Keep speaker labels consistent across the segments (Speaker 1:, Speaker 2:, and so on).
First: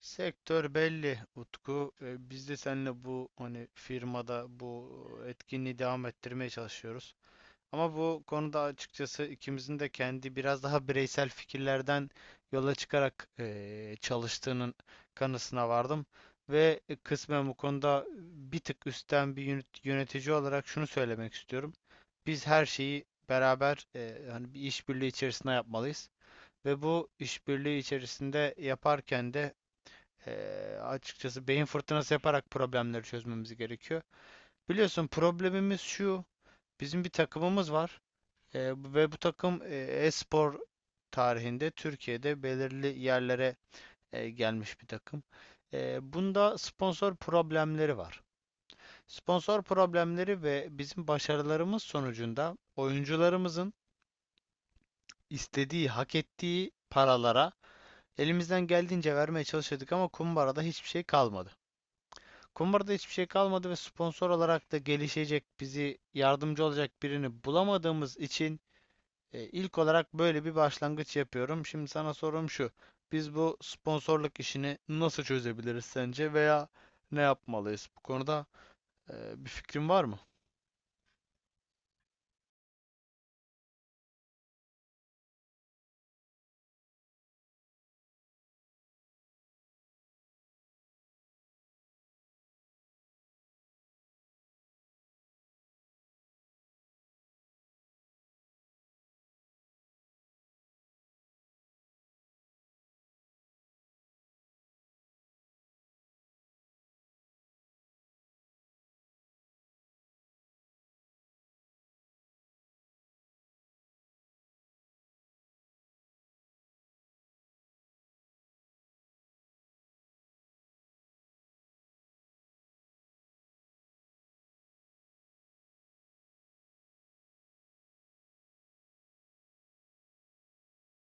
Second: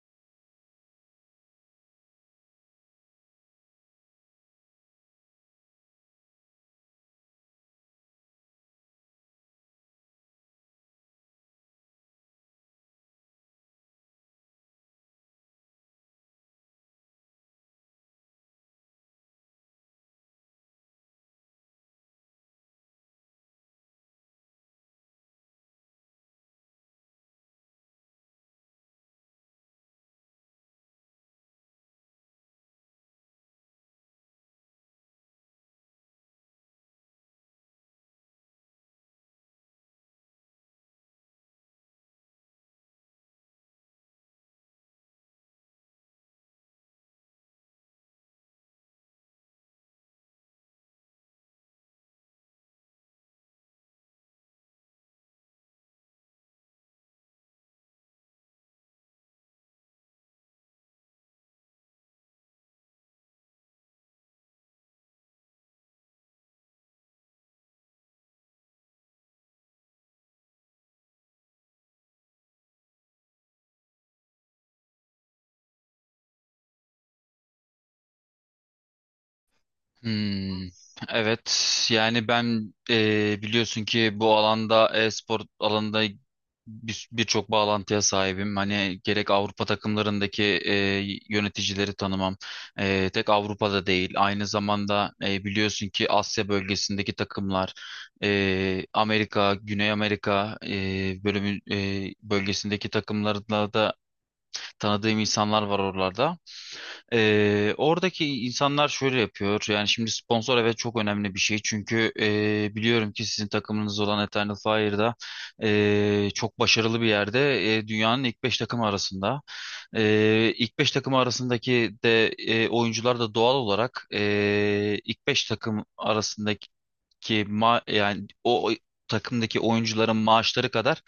Speaker 1: Sektör belli Utku. Biz de seninle bu firmada bu etkinliği devam ettirmeye çalışıyoruz. Ama bu konuda açıkçası ikimizin de kendi biraz daha bireysel fikirlerden yola çıkarak çalıştığının kanısına vardım. Ve kısmen bu konuda bir tık üstten bir yönetici olarak şunu söylemek istiyorum. Biz her şeyi beraber hani bir işbirliği içerisinde yapmalıyız. Ve bu işbirliği içerisinde yaparken de açıkçası beyin fırtınası yaparak problemleri çözmemiz gerekiyor. Biliyorsun problemimiz şu. Bizim bir takımımız var. Ve bu takım e-spor tarihinde Türkiye'de belirli yerlere gelmiş bir takım. Bunda sponsor problemleri var. Sponsor problemleri ve bizim başarılarımız sonucunda oyuncularımızın istediği, hak ettiği paralara elimizden geldiğince vermeye çalışıyorduk ama kumbarada hiçbir şey kalmadı. Kumbarada hiçbir şey kalmadı ve sponsor olarak da gelişecek, bizi yardımcı olacak birini bulamadığımız için ilk olarak böyle bir başlangıç yapıyorum. Şimdi sana sorum şu. Biz bu sponsorluk işini nasıl çözebiliriz sence veya ne yapmalıyız? Bu konuda bir fikrin var mı?
Speaker 2: Hmm, evet yani ben biliyorsun ki bu alanda e-spor alanında birçok bağlantıya sahibim. Hani gerek Avrupa takımlarındaki yöneticileri tanımam. Tek Avrupa'da değil. Aynı zamanda biliyorsun ki Asya bölgesindeki takımlar, Amerika, Güney Amerika bölgesindeki takımlarla da tanıdığım insanlar var oralarda. Oradaki insanlar şöyle yapıyor. Yani şimdi sponsor, evet, çok önemli bir şey. Çünkü biliyorum ki sizin takımınız olan Eternal Fire'da çok başarılı bir yerde. Dünyanın ilk 5 takımı arasında. İlk 5 takımı arasındaki de oyuncular da doğal olarak ilk 5 takım arasındaki ki ma yani o o takımdaki oyuncuların maaşları kadar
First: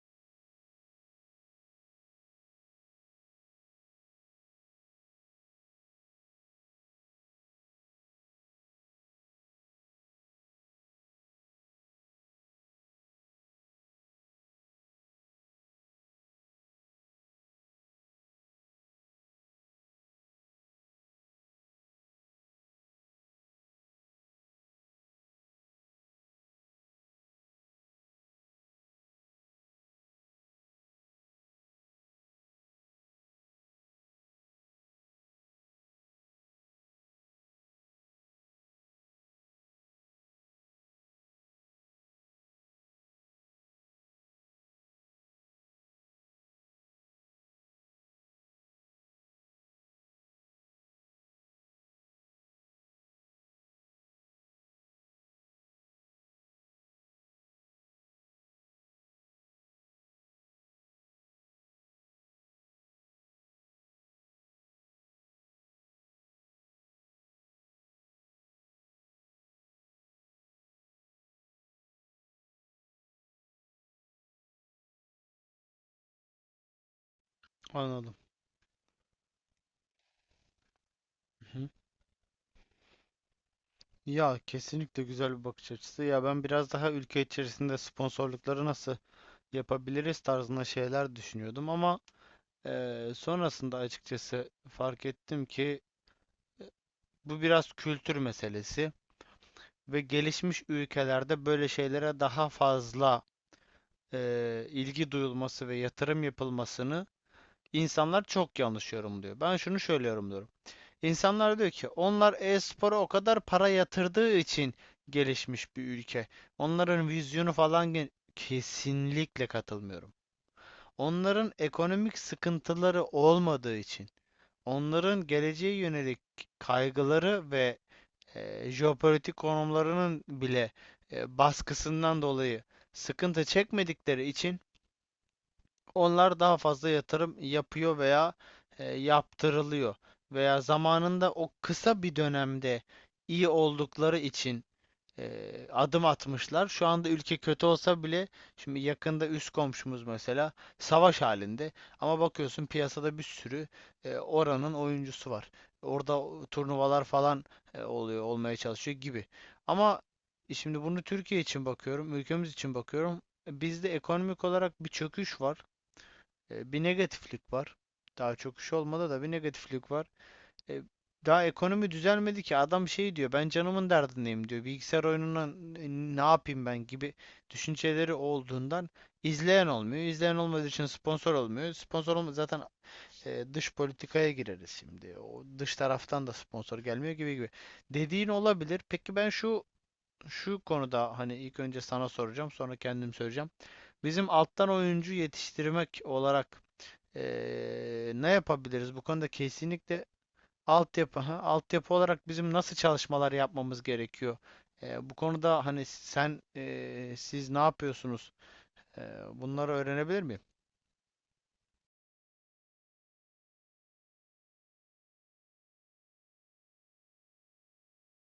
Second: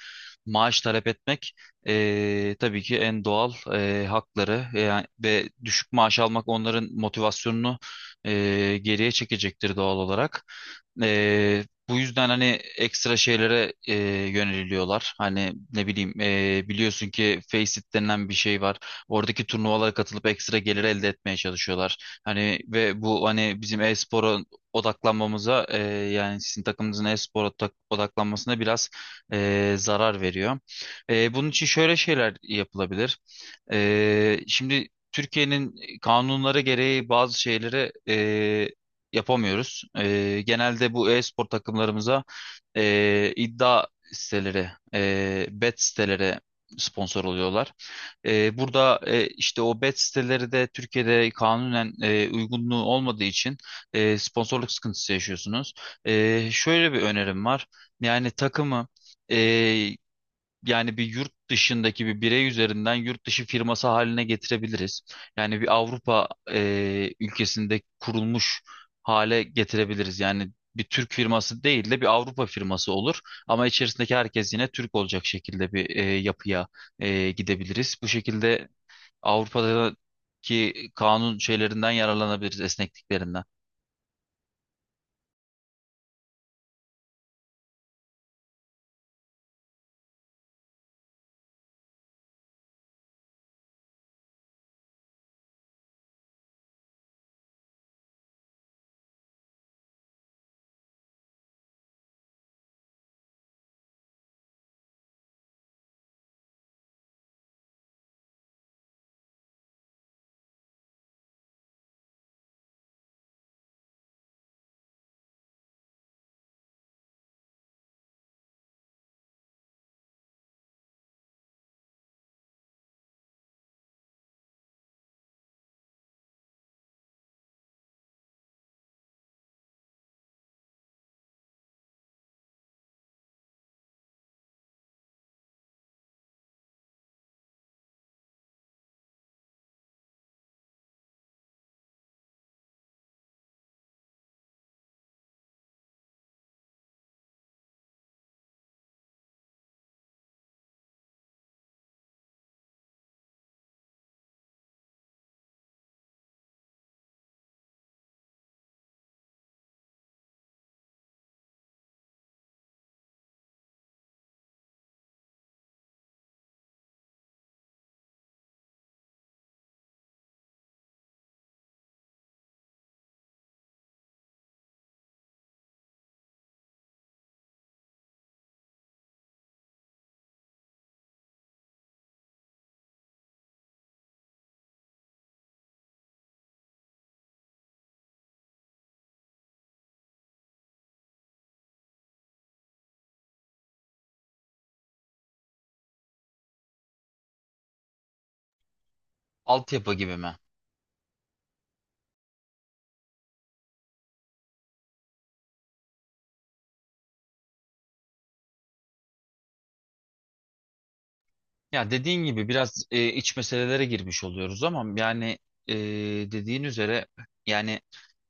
Speaker 2: maaş talep etmek tabii ki en doğal hakları, yani ve düşük maaş almak onların motivasyonunu geriye çekecektir doğal olarak. Eee, bu yüzden hani ekstra şeylere yöneliliyorlar. Hani ne bileyim, biliyorsun ki Faceit denilen bir şey var. Oradaki turnuvalara katılıp ekstra gelir elde etmeye çalışıyorlar. Hani ve bu hani bizim e-spora odaklanmamıza, yani sizin takımınızın odaklanmasına biraz zarar veriyor. Bunun için şöyle şeyler yapılabilir. Şimdi Türkiye'nin kanunları gereği bazı şeyleri yapamıyoruz. Genelde bu e-spor takımlarımıza iddia siteleri, bet siteleri sponsor oluyorlar. Burada işte o bet siteleri de Türkiye'de kanunen uygunluğu olmadığı için sponsorluk sıkıntısı yaşıyorsunuz. Şöyle bir önerim var. Yani takımı, e, yani bir yurt dışındaki bir birey üzerinden yurt dışı firması haline getirebiliriz. Yani bir Avrupa ülkesinde kurulmuş hale getirebiliriz. Yani bir Türk firması değil de bir Avrupa firması olur. Ama içerisindeki herkes yine Türk olacak şekilde bir yapıya gidebiliriz. Bu
Speaker 1: Anladım.
Speaker 2: şekilde Avrupa'daki kanun
Speaker 1: Hı hı.
Speaker 2: şeylerinden yararlanabiliriz, esnekliklerinden.
Speaker 1: Ya kesinlikle güzel bir bakış açısı. Ya ben biraz daha ülke içerisinde sponsorlukları nasıl yapabiliriz tarzında şeyler düşünüyordum ama sonrasında açıkçası fark ettim ki bu biraz kültür meselesi ve gelişmiş ülkelerde böyle şeylere daha fazla ilgi duyulması ve yatırım yapılmasını insanlar çok yanlış yorumluyor. Ben şunu şöyle yorumluyorum. İnsanlar diyor ki onlar e-spora o kadar para yatırdığı için gelişmiş bir ülke. Onların vizyonu falan kesinlikle katılmıyorum. Onların ekonomik sıkıntıları olmadığı için, onların geleceğe yönelik kaygıları ve jeopolitik konumlarının bile baskısından dolayı sıkıntı çekmedikleri için onlar daha fazla yatırım yapıyor veya yaptırılıyor veya zamanında o kısa bir dönemde iyi oldukları için adım atmışlar. Şu anda ülke kötü olsa bile şimdi yakında üst komşumuz mesela savaş halinde ama bakıyorsun piyasada bir sürü oranın oyuncusu var. Orada turnuvalar falan oluyor, olmaya çalışıyor gibi. Ama şimdi bunu Türkiye için bakıyorum, ülkemiz için bakıyorum. Bizde ekonomik olarak bir çöküş var, bir negatiflik var. Daha çöküş olmadı da bir negatiflik var. E, Daha ekonomi düzelmedi ki. Adam şey diyor, ben canımın derdindeyim diyor. Bilgisayar oyununa ne yapayım ben gibi düşünceleri olduğundan izleyen olmuyor. İzleyen olmadığı için sponsor olmuyor. Sponsor olma zaten dış politikaya gireriz şimdi. O dış taraftan da sponsor gelmiyor gibi gibi. Dediğin olabilir. Peki ben şu konuda hani ilk önce sana soracağım, sonra kendim söyleyeceğim. Bizim alttan oyuncu yetiştirmek olarak ne yapabiliriz? Bu konuda
Speaker 2: Altyapı
Speaker 1: kesinlikle
Speaker 2: gibi mi?
Speaker 1: altyapı, ha, altyapı olarak bizim nasıl çalışmalar yapmamız gerekiyor? Bu konuda hani siz ne yapıyorsunuz? Bunları öğrenebilir miyim?
Speaker 2: Ya dediğin gibi biraz iç meselelere girmiş oluyoruz ama yani, e, dediğin üzere, yani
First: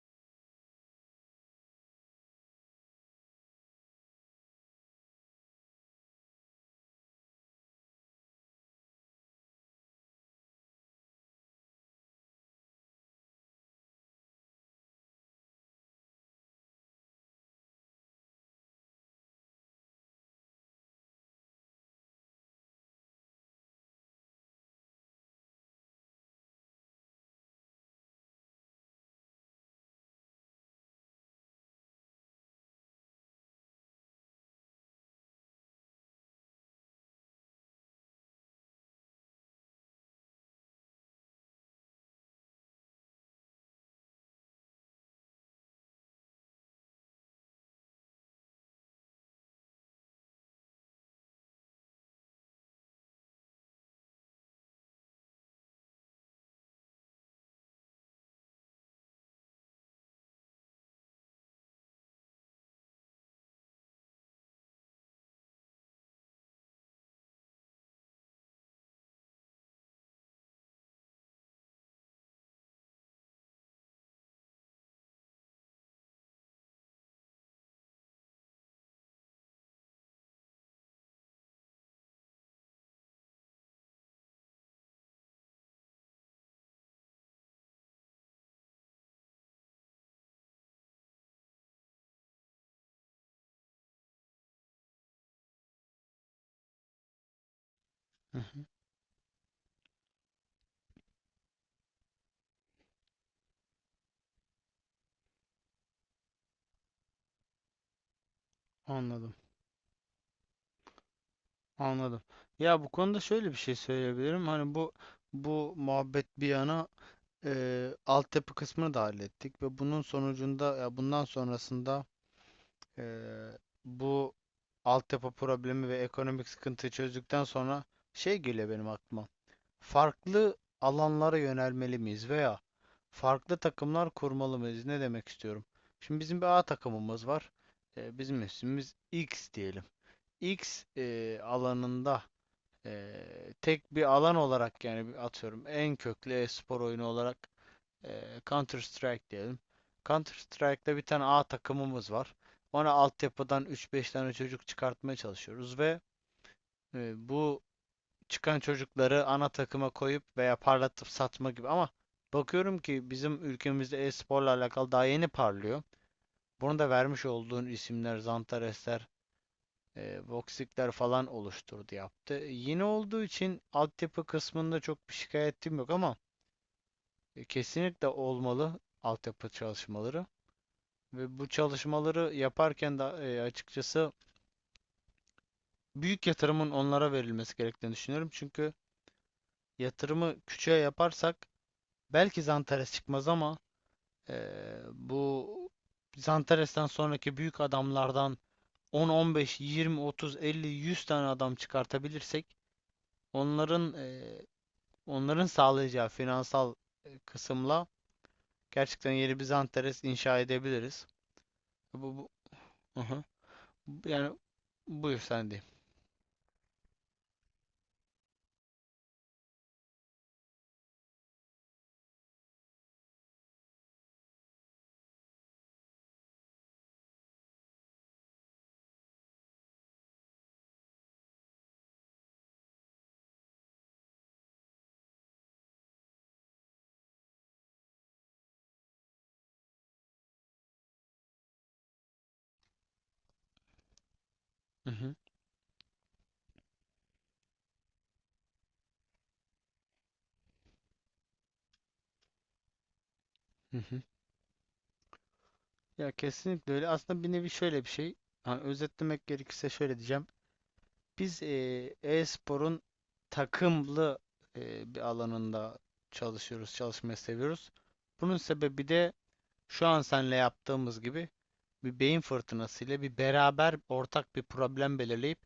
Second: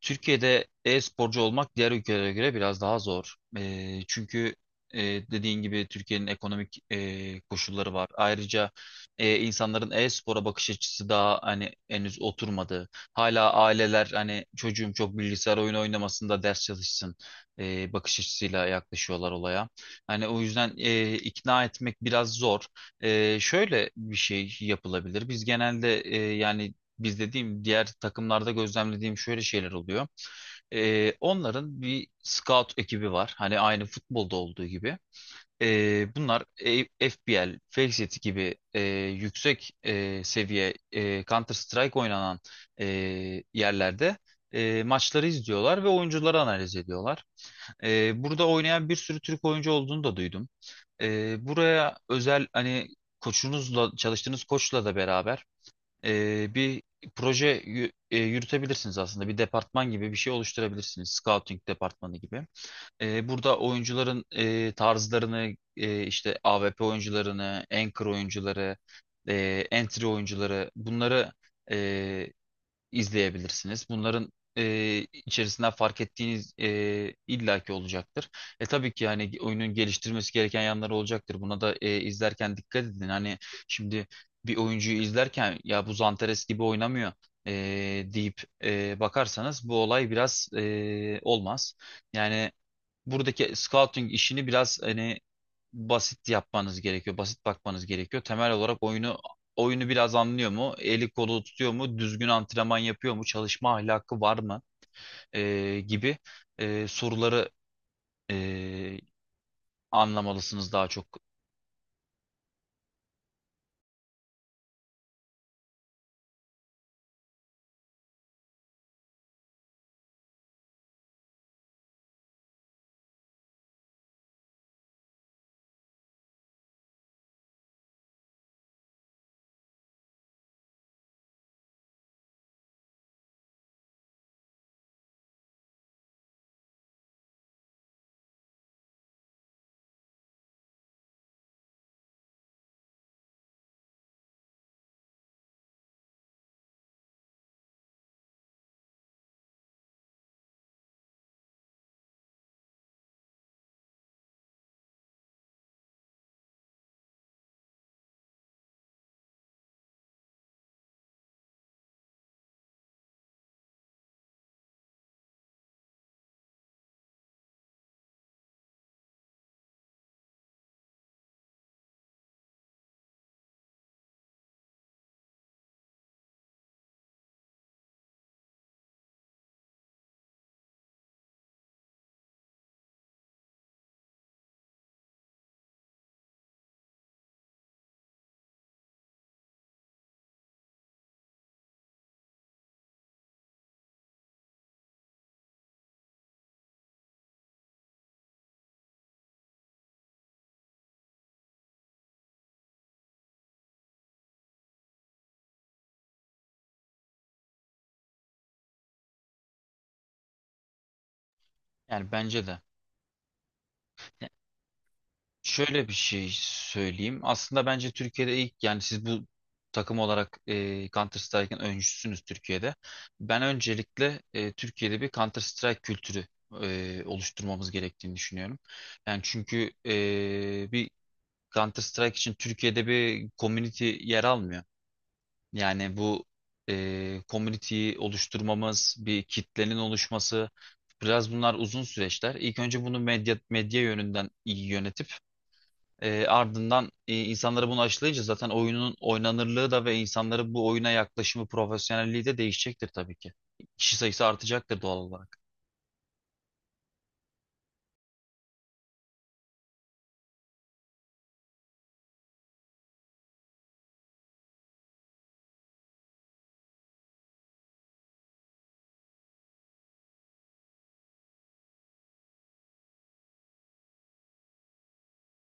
Speaker 2: Türkiye'de e-sporcu olmak diğer ülkelere göre biraz daha zor. Çünkü e, dediğin gibi Türkiye'nin ekonomik koşulları var. Ayrıca insanların e-spora bakış açısı daha hani henüz oturmadı. Hala aileler hani çocuğum çok bilgisayar oyunu oynamasında ders çalışsın bakış açısıyla yaklaşıyorlar olaya. Hani o yüzden ikna etmek biraz zor. Şöyle bir şey yapılabilir. Biz genelde, yani biz dediğim, diğer takımlarda gözlemlediğim şöyle şeyler oluyor. Onların bir scout ekibi var. Hani aynı futbolda olduğu gibi. Bunlar FPL, Fake City gibi yüksek seviye Counter Strike oynanan e, yerlerde maçları izliyorlar ve oyuncuları analiz ediyorlar. Burada oynayan bir sürü Türk oyuncu olduğunu da duydum. Buraya özel hani koçunuzla, çalıştığınız koçla da beraber bir proje yürütebilirsiniz aslında. Bir departman gibi bir şey oluşturabilirsiniz. Scouting departmanı gibi. Burada oyuncuların tarzlarını, işte AWP oyuncularını, anchor oyuncuları, entry oyuncuları, bunları izleyebilirsiniz. Bunların içerisinden fark ettiğiniz illaki olacaktır. Tabii ki yani oyunun geliştirmesi gereken yanları olacaktır. Buna da izlerken dikkat edin. Hani şimdi bir oyuncuyu izlerken ya bu Zanteres gibi oynamıyor e, deyip bakarsanız bu olay biraz olmaz. Yani buradaki scouting işini biraz hani basit yapmanız gerekiyor. Basit bakmanız gerekiyor.
Speaker 1: Hı
Speaker 2: Temel
Speaker 1: hı.
Speaker 2: olarak oyunu biraz anlıyor mu? Eli kolu tutuyor mu? Düzgün antrenman yapıyor mu? Çalışma ahlakı var mı? Gibi soruları e,
Speaker 1: Anladım,
Speaker 2: anlamalısınız daha çok.
Speaker 1: anladım. Ya bu konuda şöyle bir şey söyleyebilirim. Hani bu muhabbet bir yana, altyapı kısmını da hallettik ve bunun sonucunda ya bundan sonrasında e, bu altyapı problemi ve ekonomik sıkıntıyı çözdükten sonra şey geliyor benim aklıma. Farklı alanlara yönelmeli miyiz veya farklı takımlar kurmalı mıyız? Ne demek istiyorum? Şimdi bizim bir A takımımız var. Bizim ismimiz X diyelim. Alanında e, tek bir alan olarak yani atıyorum en köklü e-spor oyunu olarak Counter Strike diyelim. Counter Strike'da bir tane A takımımız var. Ona altyapıdan 3-5 tane çocuk çıkartmaya çalışıyoruz ve bu çıkan çocukları ana takıma koyup veya parlatıp satma gibi ama bakıyorum ki bizim ülkemizde e-sporla alakalı daha yeni parlıyor. Bunu da vermiş olduğun isimler, Zantaresler, Voxic'ler falan oluşturdu yaptı. Yeni olduğu için altyapı kısmında çok bir şikayetim yok ama kesinlikle olmalı altyapı çalışmaları. Ve bu çalışmaları yaparken de açıkçası büyük yatırımın onlara verilmesi gerektiğini düşünüyorum. Çünkü yatırımı küçüğe yaparsak belki Zantares çıkmaz ama bu Zantares'ten sonraki büyük adamlardan 10, 15, 20, 30, 50, 100 tane adam çıkartabilirsek onların onların sağlayacağı finansal kısımla gerçekten yeni bir Zantares inşa edebiliriz.
Speaker 2: Yani
Speaker 1: Bu.
Speaker 2: bence de.
Speaker 1: Aha. Yani buyur sen diyeyim.
Speaker 2: Şöyle bir şey söyleyeyim. Aslında bence Türkiye'de ilk, yani siz bu takım olarak Counter Strike'ın öncüsünüz Türkiye'de. Ben öncelikle Türkiye'de bir Counter Strike kültürü oluşturmamız gerektiğini düşünüyorum. Yani çünkü bir Counter Strike için Türkiye'de bir community yer almıyor. Yani bu community'yi oluşturmamız, bir kitlenin oluşması, biraz bunlar uzun süreçler. İlk önce bunu medya yönünden iyi
Speaker 1: Hı
Speaker 2: yönetip,
Speaker 1: hı.
Speaker 2: ardından insanları bunu aşılayınca zaten oyunun oynanırlığı da ve insanların bu oyuna yaklaşımı, profesyonelliği de değişecektir tabii ki.
Speaker 1: Hı
Speaker 2: Kişi
Speaker 1: hı.
Speaker 2: sayısı artacaktır doğal olarak.
Speaker 1: Ya kesinlikle öyle. Aslında bir nevi şöyle bir şey. Hani özetlemek gerekirse şöyle diyeceğim. Biz e-sporun takımlı bir alanında çalışıyoruz, çalışmayı seviyoruz. Bunun sebebi de şu an seninle yaptığımız gibi bir beyin fırtınası ile bir beraber ortak bir problem belirleyip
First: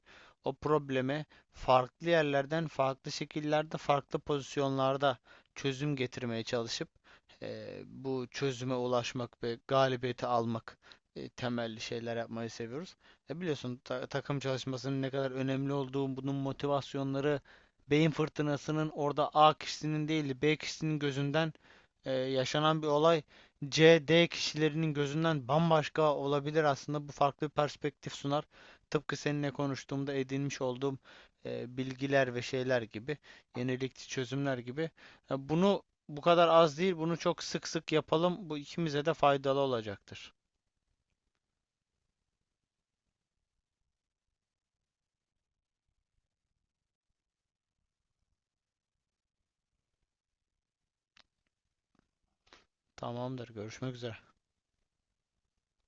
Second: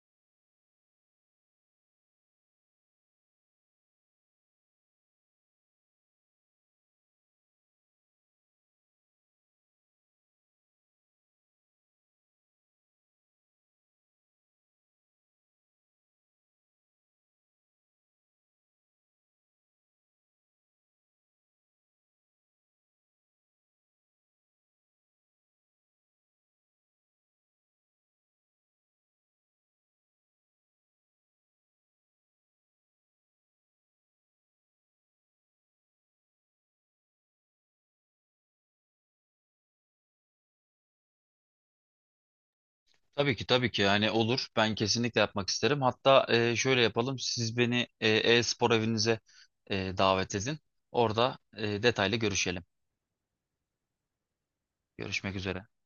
Speaker 1: o probleme farklı yerlerden, farklı şekillerde, farklı pozisyonlarda çözüm getirmeye çalışıp bu çözüme ulaşmak ve galibiyeti almak temelli şeyler yapmayı seviyoruz. E biliyorsun takım çalışmasının ne kadar önemli olduğu, bunun motivasyonları beyin fırtınasının orada A kişisinin değil de B kişisinin gözünden yaşanan bir olay C, D kişilerinin gözünden bambaşka olabilir aslında. Bu farklı bir perspektif sunar. Tıpkı seninle konuştuğumda edinmiş olduğum bilgiler ve şeyler gibi, yenilikçi çözümler gibi. Bunu bu kadar az değil, bunu çok sık sık yapalım. Bu ikimize de faydalı olacaktır.
Speaker 2: Tabii ki, tabii ki yani olur. Ben kesinlikle yapmak isterim. Hatta şöyle yapalım. Siz beni e-spor evinize davet edin. Orada detaylı görüşelim.
Speaker 1: Tamamdır. Görüşmek üzere.
Speaker 2: Görüşmek üzere.